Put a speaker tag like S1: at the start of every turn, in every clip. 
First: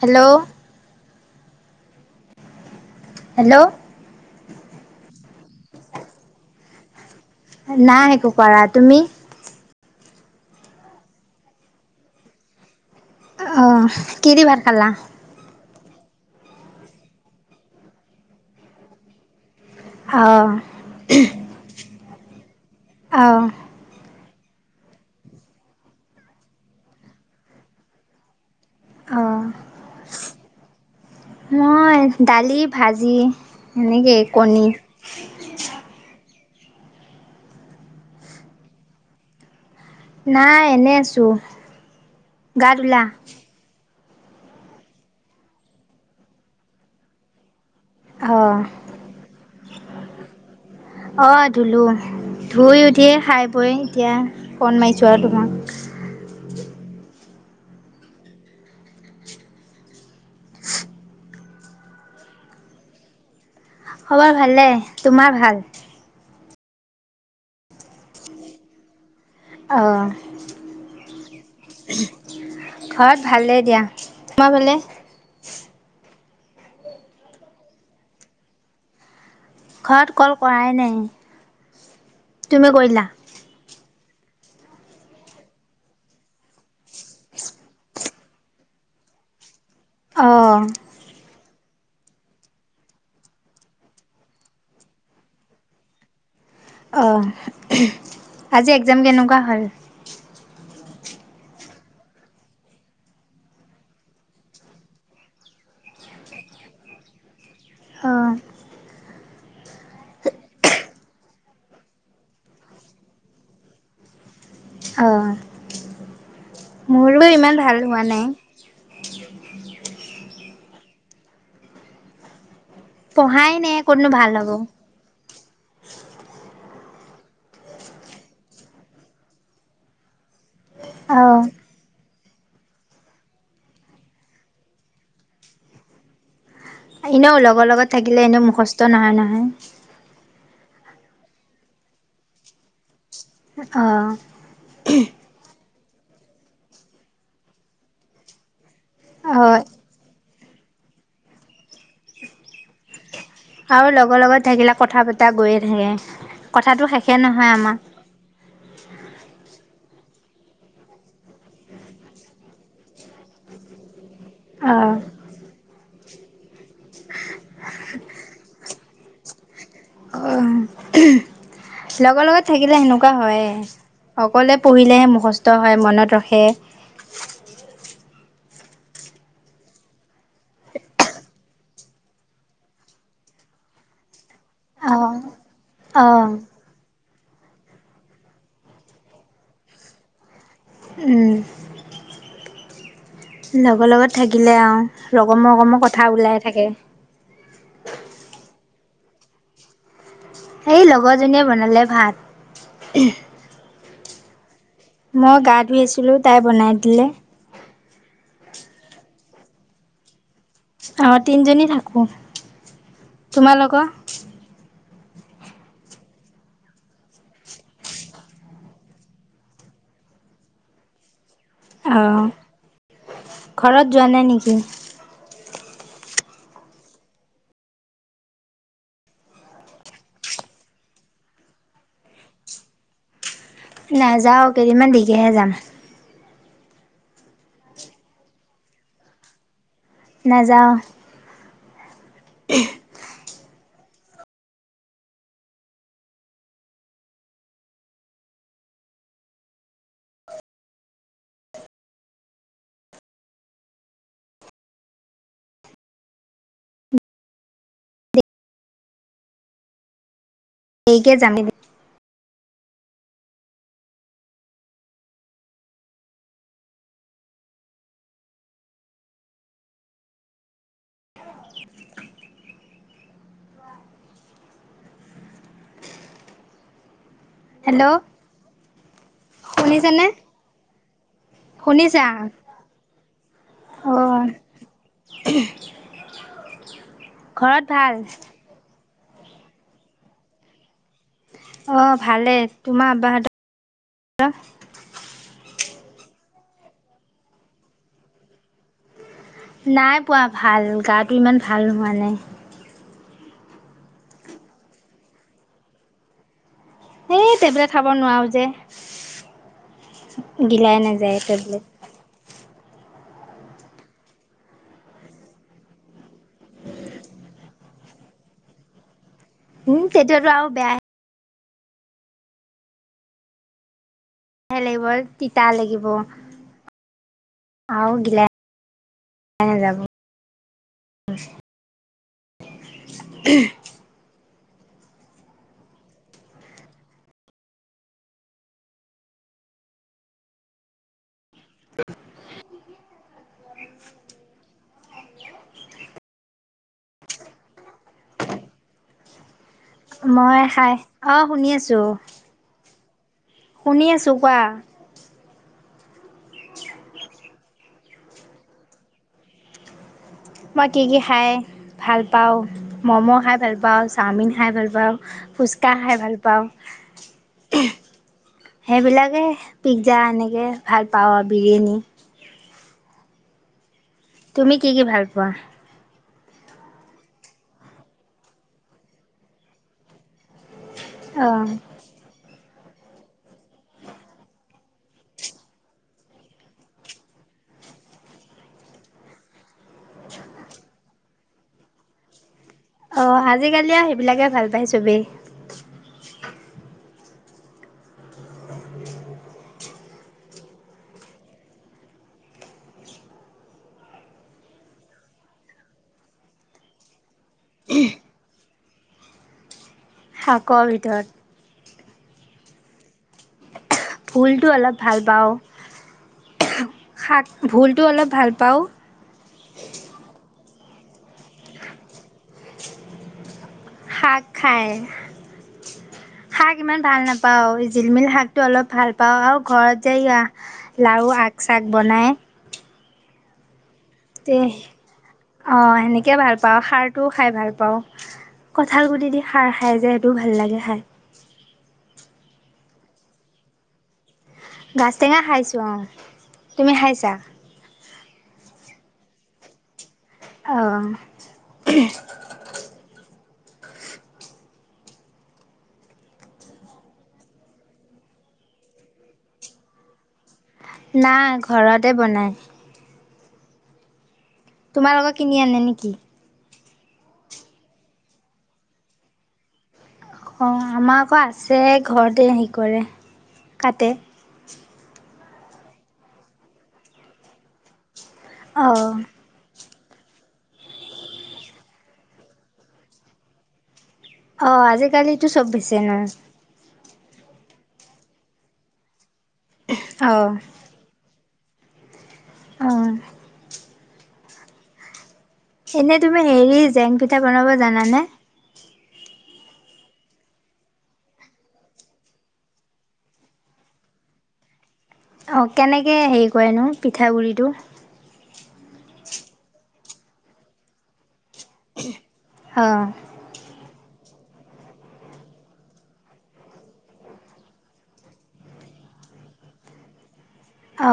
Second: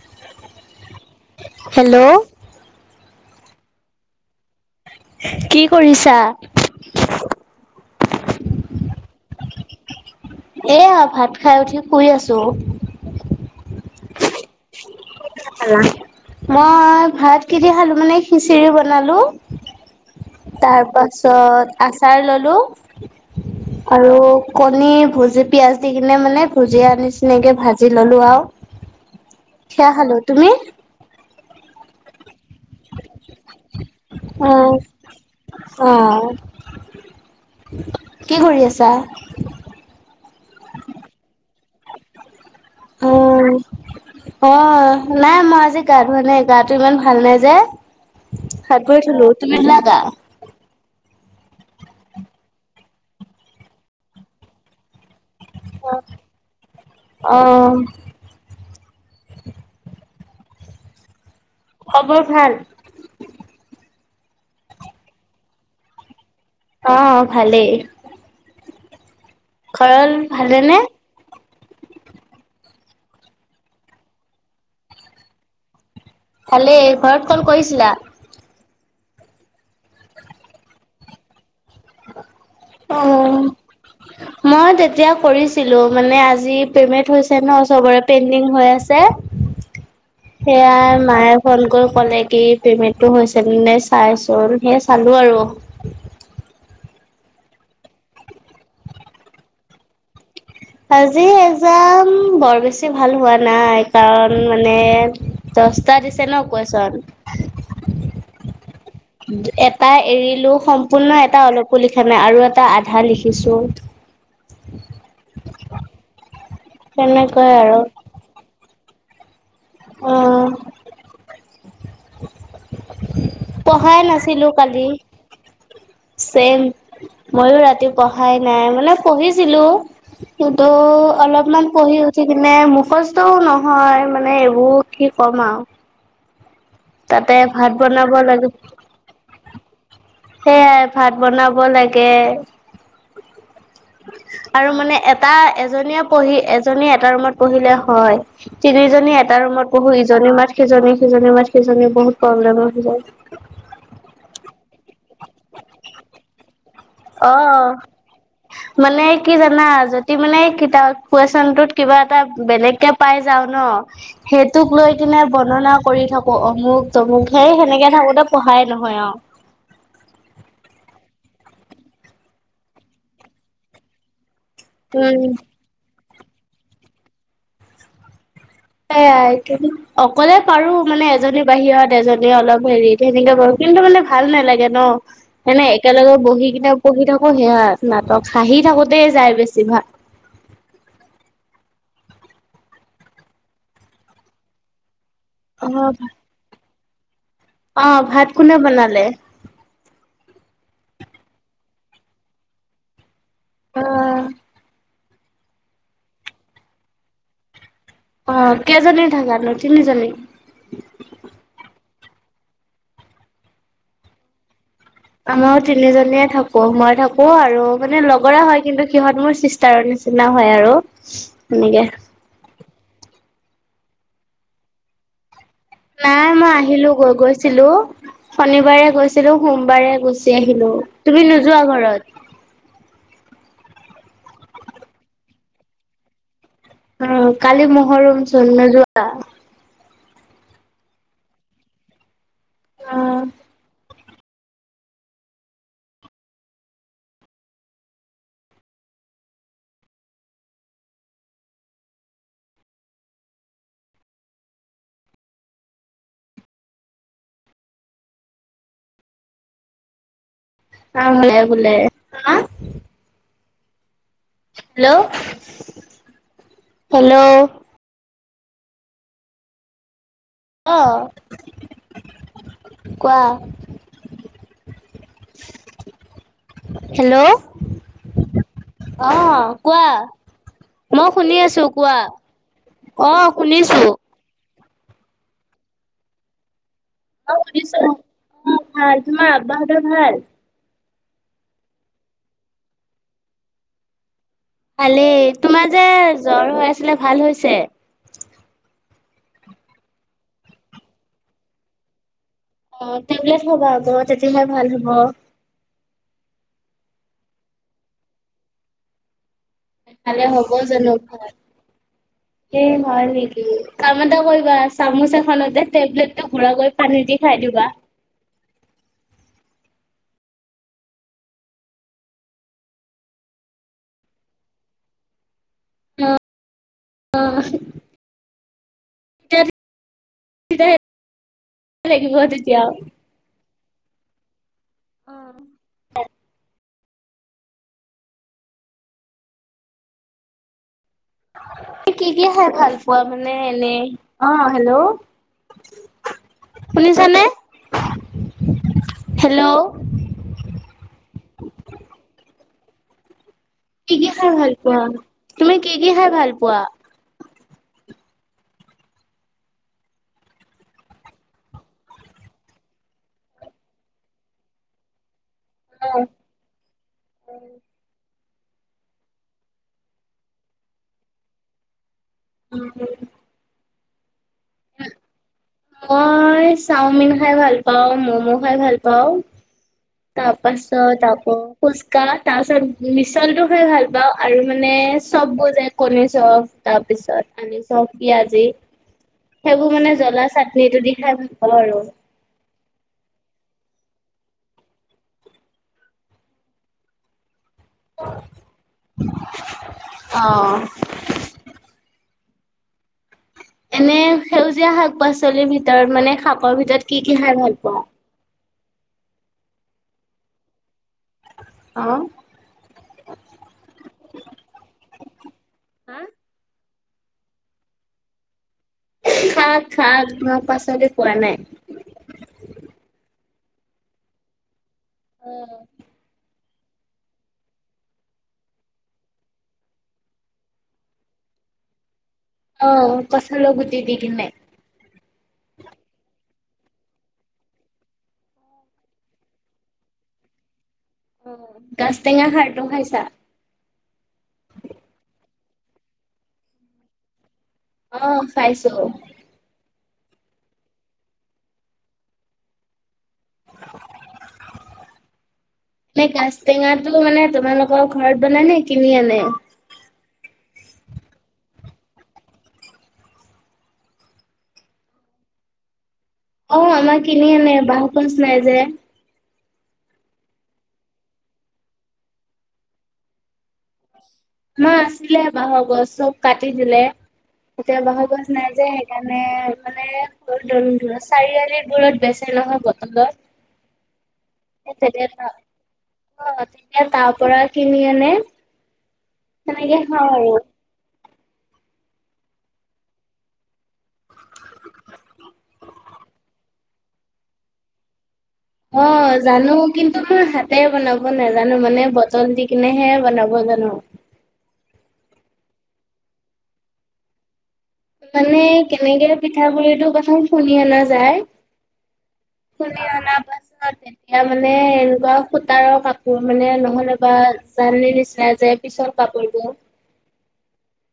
S1: Hello
S2: hello
S1: hello
S2: কি কৰিছা
S1: নাই একো কৰা তুমি
S2: এয়া ভাত খাই উঠি শুই আছো
S1: অঁ কি দি ভাত খালা?
S2: মই ভাত কেইটা খালো মানে খিচিৰি বনালো
S1: অ'
S2: তাৰ পাছত আচাৰ ললো
S1: আহ
S2: আৰু কণী ভুজি পিয়ঁাজ দি কিনে মানে ভুজিয়া নিচিনাকে ভাজি ললো আৰু
S1: উ
S2: খেয়া হালো তুমি
S1: দালী ভাজি এনেকৈ
S2: অ', কি কৰি আছা
S1: নাই এনে আছো গা ধুলা
S2: অ', অ নাই মই আজি গা ধোৱা নাই গাটো ইমান ভাল নাই যে
S1: অ'
S2: খ গৈঠলো তুমি ধুলা গা
S1: অঁ ধুলোঁ ধুই উঠিয়ে খাই বৈ এতিয়া ফোন মাৰিছোঁ আৰু তোমাক
S2: অ খবৰ ভাল
S1: খবৰ ভালে তোমাৰ ভাল
S2: অ ভালেই
S1: অ'
S2: খৰল ভালে নে
S1: ঘৰত ভালেই দিয়া তোমাৰ ফালে
S2: ভালেই ঘৰত কল কৰিছিলা
S1: ঘৰত কল কৰাই নাই তুমি কৰিলা
S2: অ তেতিয়া কৰিছিলো মানে আজি পেমেন্ট হৈছে ন চবৰে পেডিং হৈ আছে
S1: [unintelligible] অ'
S2: সেয়াই মায়ে ফোন কৰি ক'লে কি পেমেন্টটো হৈছে ন নে চাইচোন হে চালো আৰু
S1: অ আজি এক্জাম কেনেকুৱা হল
S2: আজি এক্জাম বৰ বেছি ভাল হোৱা নাই কাৰণ মানে দচটা দিছে ন কুৱেচন
S1: অ
S2: এটা এৰিলো সম্পূৰ্ণ এটা অলপো লিখা নাই আৰু এটা আধা লিখিছো
S1: অ মোৰো
S2: তেনেকুৱাই
S1: ইমান ভাল
S2: আৰু
S1: হোৱা নাই।
S2: অঁ
S1: পঢ়াই নাই কতনো ভাল
S2: নাছিলো
S1: হ'ব
S2: কালি চেম মইও ৰাতি পঢ়াই নাই মানে পঢ়িছিলো কিন্তু
S1: অ',
S2: অলপমান পঢ়ি উঠি কিনে মুখস্থও নহয় মানে এইবোৰ কি ক'ম আও
S1: এনেও লগৰ লগত থাকিলে এনেও
S2: লাগে
S1: মুখস্থ নহয় নহয়
S2: সেয়াই ভাত বনাব লাগে
S1: অ',
S2: আৰু মানে এটা এজ এজনীয়ে পঢ়ি এজনী এটা ৰুমত পঢ়িলে হয় তিনিজনী এটা
S1: অ',
S2: ৰুমত পঢ়ো ইজনী মাত সিজনীয়ে সিজনীৰ মাত সিজনীৰ বহুত প্ৰব্লেম হৈ যায়
S1: আৰু লগৰ লগত থাকিলে কথা পতা গৈয়ে থাকে কথাটো শেষে
S2: অ
S1: নহয় আমাৰ।
S2: মানে কি জানা যদি মানে কিতাপ কুৱেচনটোত কিবা এটা বেলেগকে পাই যাও ন সেইটোক লৈ
S1: অ',
S2: কিনে বৰ্ননা কৰি থাকো অমুক তমুক সেই সেনেকে থাকোতে পঢ়াই নহয় আও
S1: অ লগৰ লগত থাকিলে সেনেকুৱা হয়ে অকলে পঢ়িলেহে
S2: উম
S1: মুখস্থ হয় মনত ৰখে সেই [unintelligible]
S2: কি অকলে পাৰো মানে এজনী বাহিৰত এজনী অলপ হেৰিত সেনেকে পাৰো কিন্তু মানে ভাল ভাল নালাগে ন
S1: অ',
S2: এনে একেলগে
S1: অ',
S2: বহি কিনে পঢ়ি থাকো সেয়া নাটক হাঁহি থাকোতে যায় বেছি ভাগ
S1: উম, লগৰ লগত থাকিলে অ ৰকমৰ
S2: অ
S1: ৰকমৰ কথা ওলাই থাকে
S2: অ ভাত কোনে বনালে
S1: এই লগৰজনীয়ে বনালে ভাত
S2: অ
S1: মই গা ধুই আছিলো তাই বনাই দিলে
S2: অ কেইজনী থাকা নো তিনিজনী
S1: অ তিনিজনী থাকো তোমালোকৰ
S2: আমাৰো তিনিজনীয়ে থাকো মই থাকো আৰু মানে লগৰে হয় কিন্তু সিহত মোৰ চিষ্টাৰৰ নি নিচিনা হয় আৰু সেনেকে
S1: অঁ ঘৰত যোৱা নাই নিকি
S2: নাই মই আহিলো গৈ গৈছিলো শনিবাৰে গৈছিলো সোমবাৰে গুচি আহিলো তুমি নোযোৱা ঘৰত
S1: নাযাও কেইদিনমান দেইকেহে যাম
S2: অ কালি মহৰম চোন নোযোৱা
S1: নাযাওঁ
S2: অ অ
S1: দেৰিকে যাম
S2: ভালে ভুল হেল্ল' হেল্ল' অ কোৱা হেল্ল'
S1: হেল্ল'
S2: অহ কোৱা
S1: শুনিছানে
S2: মই শুনি আছো কোৱা
S1: শুনিছা
S2: অ শুনিছো
S1: অঁ
S2: অ
S1: ঘৰত
S2: শুনিছো
S1: ভাল
S2: অ ভাল তোমাৰ আব্বা হতৰ ভাল
S1: অ ভালে তোমাৰ আব্বা হতৰ
S2: ভালে তোমাৰ যে জ্বৰ হৈ আছিলে ভাল হৈছে
S1: নাই পোৱা ভাল গাটো ইমান ভাল নোহোৱা নাই
S2: অ টেবলেট খাবা আক তেতিয়াহে ভাল হ'ব
S1: সেই টেবলেট খাব নোৱাৰো যে
S2: তেহলে হ'ব
S1: গিলাই নাযায়
S2: [unintelligible]
S1: টেবলেট
S2: এ হয় নেকি কাম ত কা চামুচাখনতে টেবলেট গ ঘুৰা কৰি পানী দি খাই পিব [unintelligible]
S1: [inaudible] উ সেইটোয়তো আৰু বেয়া লে লাগিব তিতা লাগিব আৰু গিলচ
S2: বত এতিয়া [unintelligible] অ [unintelligible] কি কি খে ভাল পোৱা মানে এনে। অ', হেল্ল'। শুনিছানে হেল্ল',
S1: মই খাই অ শুনি আছোঁ। শুনি
S2: কি, কি
S1: আছোঁ
S2: খাই
S1: কোৱা
S2: ভাল পোৱা তুমি কি, কি খাই ভাল পোৱা।
S1: মই কি, কি খায়। ভাল পাওঁ ম'ম' খাই ভাল, পাওঁ চাওমিন খাই ভাল পাওঁ। ফুচকা খাই ভাল পাওঁ। সেইবিলাকে পিজ্জা এনেকে ভাল পাওঁ আৰু বিৰিয়ানী।
S2: উম।
S1: তুমি কি, কি ভাল পোৱা।
S2: মই চাওমিন খাই ভাল পাওঁ মম' খাই ভাল পাওঁ তাৰপাছ চ তাকো
S1: অঁ
S2: পোচকা তাৰপিছত মিছলটো খাই ভাল পাওঁ আৰু মানে চববোৰ যায় কণী চফ তাৰপিছত আলু চৌফ পিয়জী সেইবোৰ মানে জ্বলা চাটনিটো দি খাই ভাল পাওঁ আৰু।
S1: অ', আজিকালিয়ে সেইবিলাকে ভাল পায় চবেই।
S2: আহ। এনে সেউজীয়া শাক পাচলিৰ ভিতৰত মানে শাকপৰ ভিতৰত কি কি খাই ভাল পাোৱা।
S1: শাকৰ ভিতৰত
S2: অহ',
S1: ভুলতটো অলপ ভোল পাওঁ
S2: হা
S1: শাক ভুলতটো অলপ ভাল পাওঁ।
S2: [unintelligible] মাৰ পাছতে পোৱা নাই
S1: শাক খায়।
S2: [inaudible]
S1: শাক ইমান ভাল নাপাও জিলমিল শাক টো অলপ ভাল পাওঁ আৰু ঘৰত যে লাৰু আগ শাক চাক বনাই
S2: অ', কঠালৰ গুটি দিকিনে
S1: অ', সেনেকে ভাল পাওঁ সাৰটোও খাই ভাল পাওঁ। কঁঠাল গুটি দি খাৰ খাই যে সেইটোও ভাল লাগে খাই
S2: অ', গাজটেঙা খাৰটো খাইছা।
S1: গাজ টেঙা খাইছোঁ অ', তুমি খাইছা।
S2: অহ, খাইছো।
S1: অহ। [inaudible]
S2: এ গাজ টেঙাটো মানে তোমালোকৰ ঘৰত বন নে কিনি আনে।
S1: নাই ঘৰতে বনায়। তোমালোকৰ কিনি আনে নেকি।
S2: অ', আমাৰ কিনি আনে বাঁহ গছ নাই যে।
S1: অ', আমাৰ আকৌ আছে ঘৰতে হেৰি কৰে কাটে।
S2: মা আছিলে বাঁহৰ গছ চব কাটি দিলে ততিয়া বাঁহৰ গছ। নাযায়
S1: অঁ
S2: সেইকাৰণে মানে চাৰিআলিৰ বোৰত বেচে নহয় বটলত
S1: অঁ
S2: তেতিয়া
S1: আজিকালিতো চব বেচে ন
S2: আহ তেতিয়া তাৰ পৰা কিনি আনে। তেনেকে খাওঁ
S1: অঁ
S2: আৰু।
S1: অহ। এনে তুমি হেৰি জেং পিঠা বনাব জানানে।
S2: অ জানো কিন্তু মই হাতে বনাব নাজানো মানে বটল দি কিনেহে বনাব জানো।
S1: অ কেনেকে হেৰি কৰেনো পিঠাগুৰিটো।
S2: মানে কেনেকে পিঠাগুৰিটো প্ৰথম খুন্দি অনা যায়।
S1: অ
S2: খুন্দি অনা পাছত। এয়া মানে এনেকুৱা সূতাৰৰ কাপোৰ মানে নহলে বা জালিৰ নিচিনা যে পিছল। কাপোৰবোৰ।
S1: অ।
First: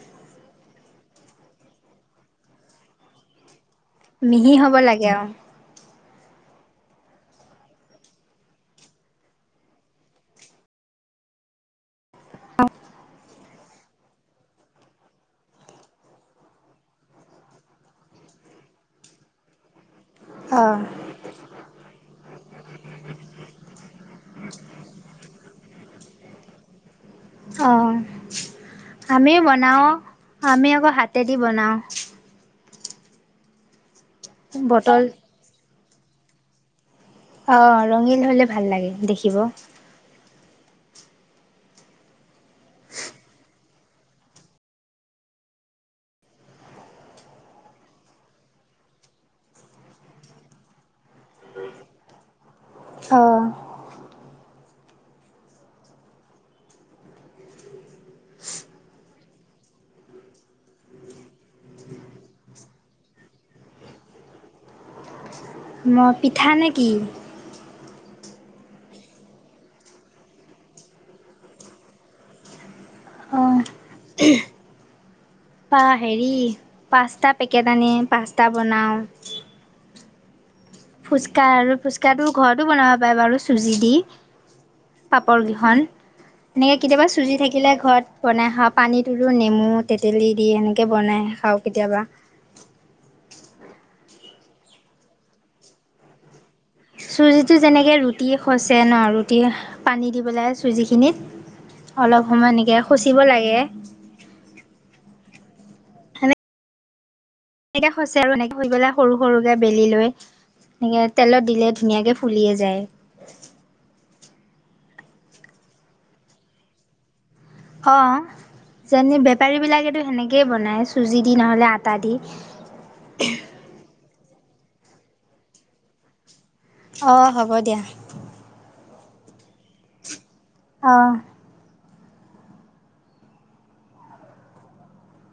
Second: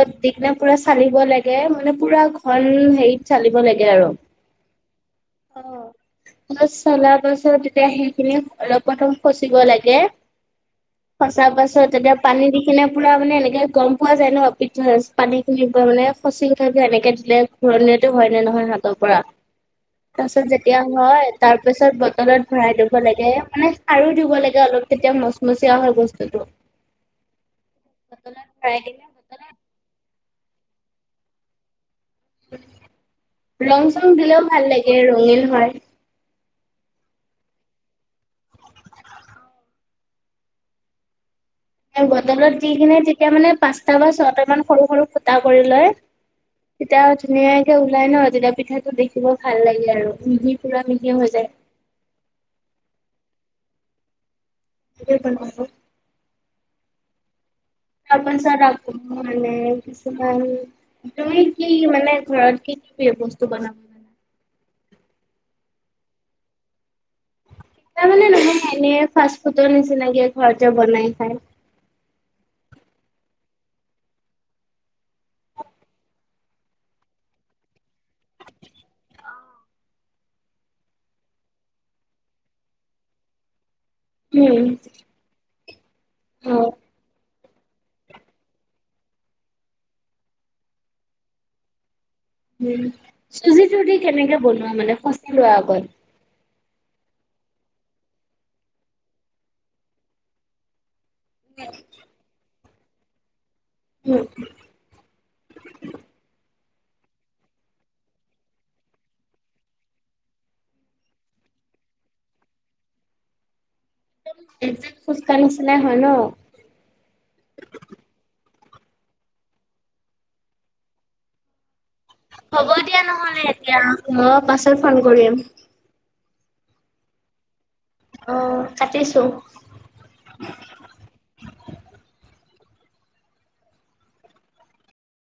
S2: অলপ [unintelligible] পুৰা চালিব লাগে মানে পুৰা ঘন হেৰিত চালিব লাগে। আৰু।
S1: মিহি হ'ব লাগে আৰু।
S2: চলাৰ পাছত তেতিয়া সেইখিনি অলপ প্ৰথম সচিব লাগে। সচাৰ পাছত এতিয়া পানী দি কিনে পুৰা মানে এনেকে গম। পোৱা যায় নয় পিঠ পানীখিনি মানে ফচিং থাকে এনেকৈ দিলে ঘূৰণো হয় নে নহয় হাতত। পৰা। তাৰ পাছ
S1: অ
S2: যেতিয়া হয় তাৰ পিছত বটলত ভৰাই দিব লাগে মানে ক্ষাৰো দিব লাগে অলপ। তেতিয়া মচমচিয়া হয় বস্তুতো।
S1: অহ।
S2: কিনে
S1: আমিও
S2: বটলত
S1: বনাওঁ আমি আকৌ হাতেদি বনাওঁ।
S2: ৰং চং দিলেও ভাল লাগে
S1: বটল
S2: ৰঙীন হয়।
S1: অ ৰঙীল হলে ভাল লাগে দেখিব।
S2: বটলত দি কিনে তেতিয়া মানে পাঁচটা বা ছয়টা মান সৰু সৰু ফুটা কৰি লয়। তেতিয়া ধুনীয়াকে ওলাই নহ তেতিয়া পিঠাটো দেখিব ভাল লাগে আৰু মিহি পুৰা মিহি হৈ যায়।
S1: অহ।
S2: [unintelligible] তাৰপিছত মানে কিছুমান। তুমি কি মানে ঘৰত কি কি প্ৰিয় বস্তু বনাব।
S1: মই পিঠা নে কি।
S2: তাৰ মানে নহয় এনে ফাষ্ট ফুডৰ নিচিনাকে ঘৰতে বনাই খাই।
S1: [unintelligible] অ পা হেৰি পাস্তা পেকেট আনি পাস্তা বনাওঁ। ফুচকা আৰু ফুচকাটো ঘৰতো বনাব পাৰে বাৰু চুজি দি।
S2: উম,
S1: পাপৰ কেইখন
S2: অ',
S1: এনেকে কেতিয়াবা চুজি থাকি। কিলে ঘৰত বনাই খাওঁ পানীটোতো নেমু তেতেলী দি এনেকৈ বনাই খাওঁ কেতিয়াবা।
S2: উম চুজি চুজি কেনেকে বনোৱা মানে ফচি লোৱা আগত?
S1: চুজিটো যেনেকে ৰুটি খচে ন ৰুটি পানী দি পেলাই চুজিখিনিত। অলপ সময় এনেকে শুচিব লাগে।
S2: উম।
S1: এনে খচে আৰু এনেকৈ লৈ পেলায় সৰু সৰুকে বেলি লৈ। সেনেকে তেলত দিলে ধুনীয়াকে ফুলিয়ে যায়।
S2: খোজকাঢ়িছিলে হয় নহ।
S1: অ যেনে বেপাৰী বিলাকেতো সেনেকেই বনাই চুজি দি নহ'লে আ।
S2: হ'ব দিয়া নহলে এতিয়া অহ পাছত ফোন কৰিম।
S1: অ হ'ব দিয়া।।
S2: অ কাটিছোঁ।
S1: অহ।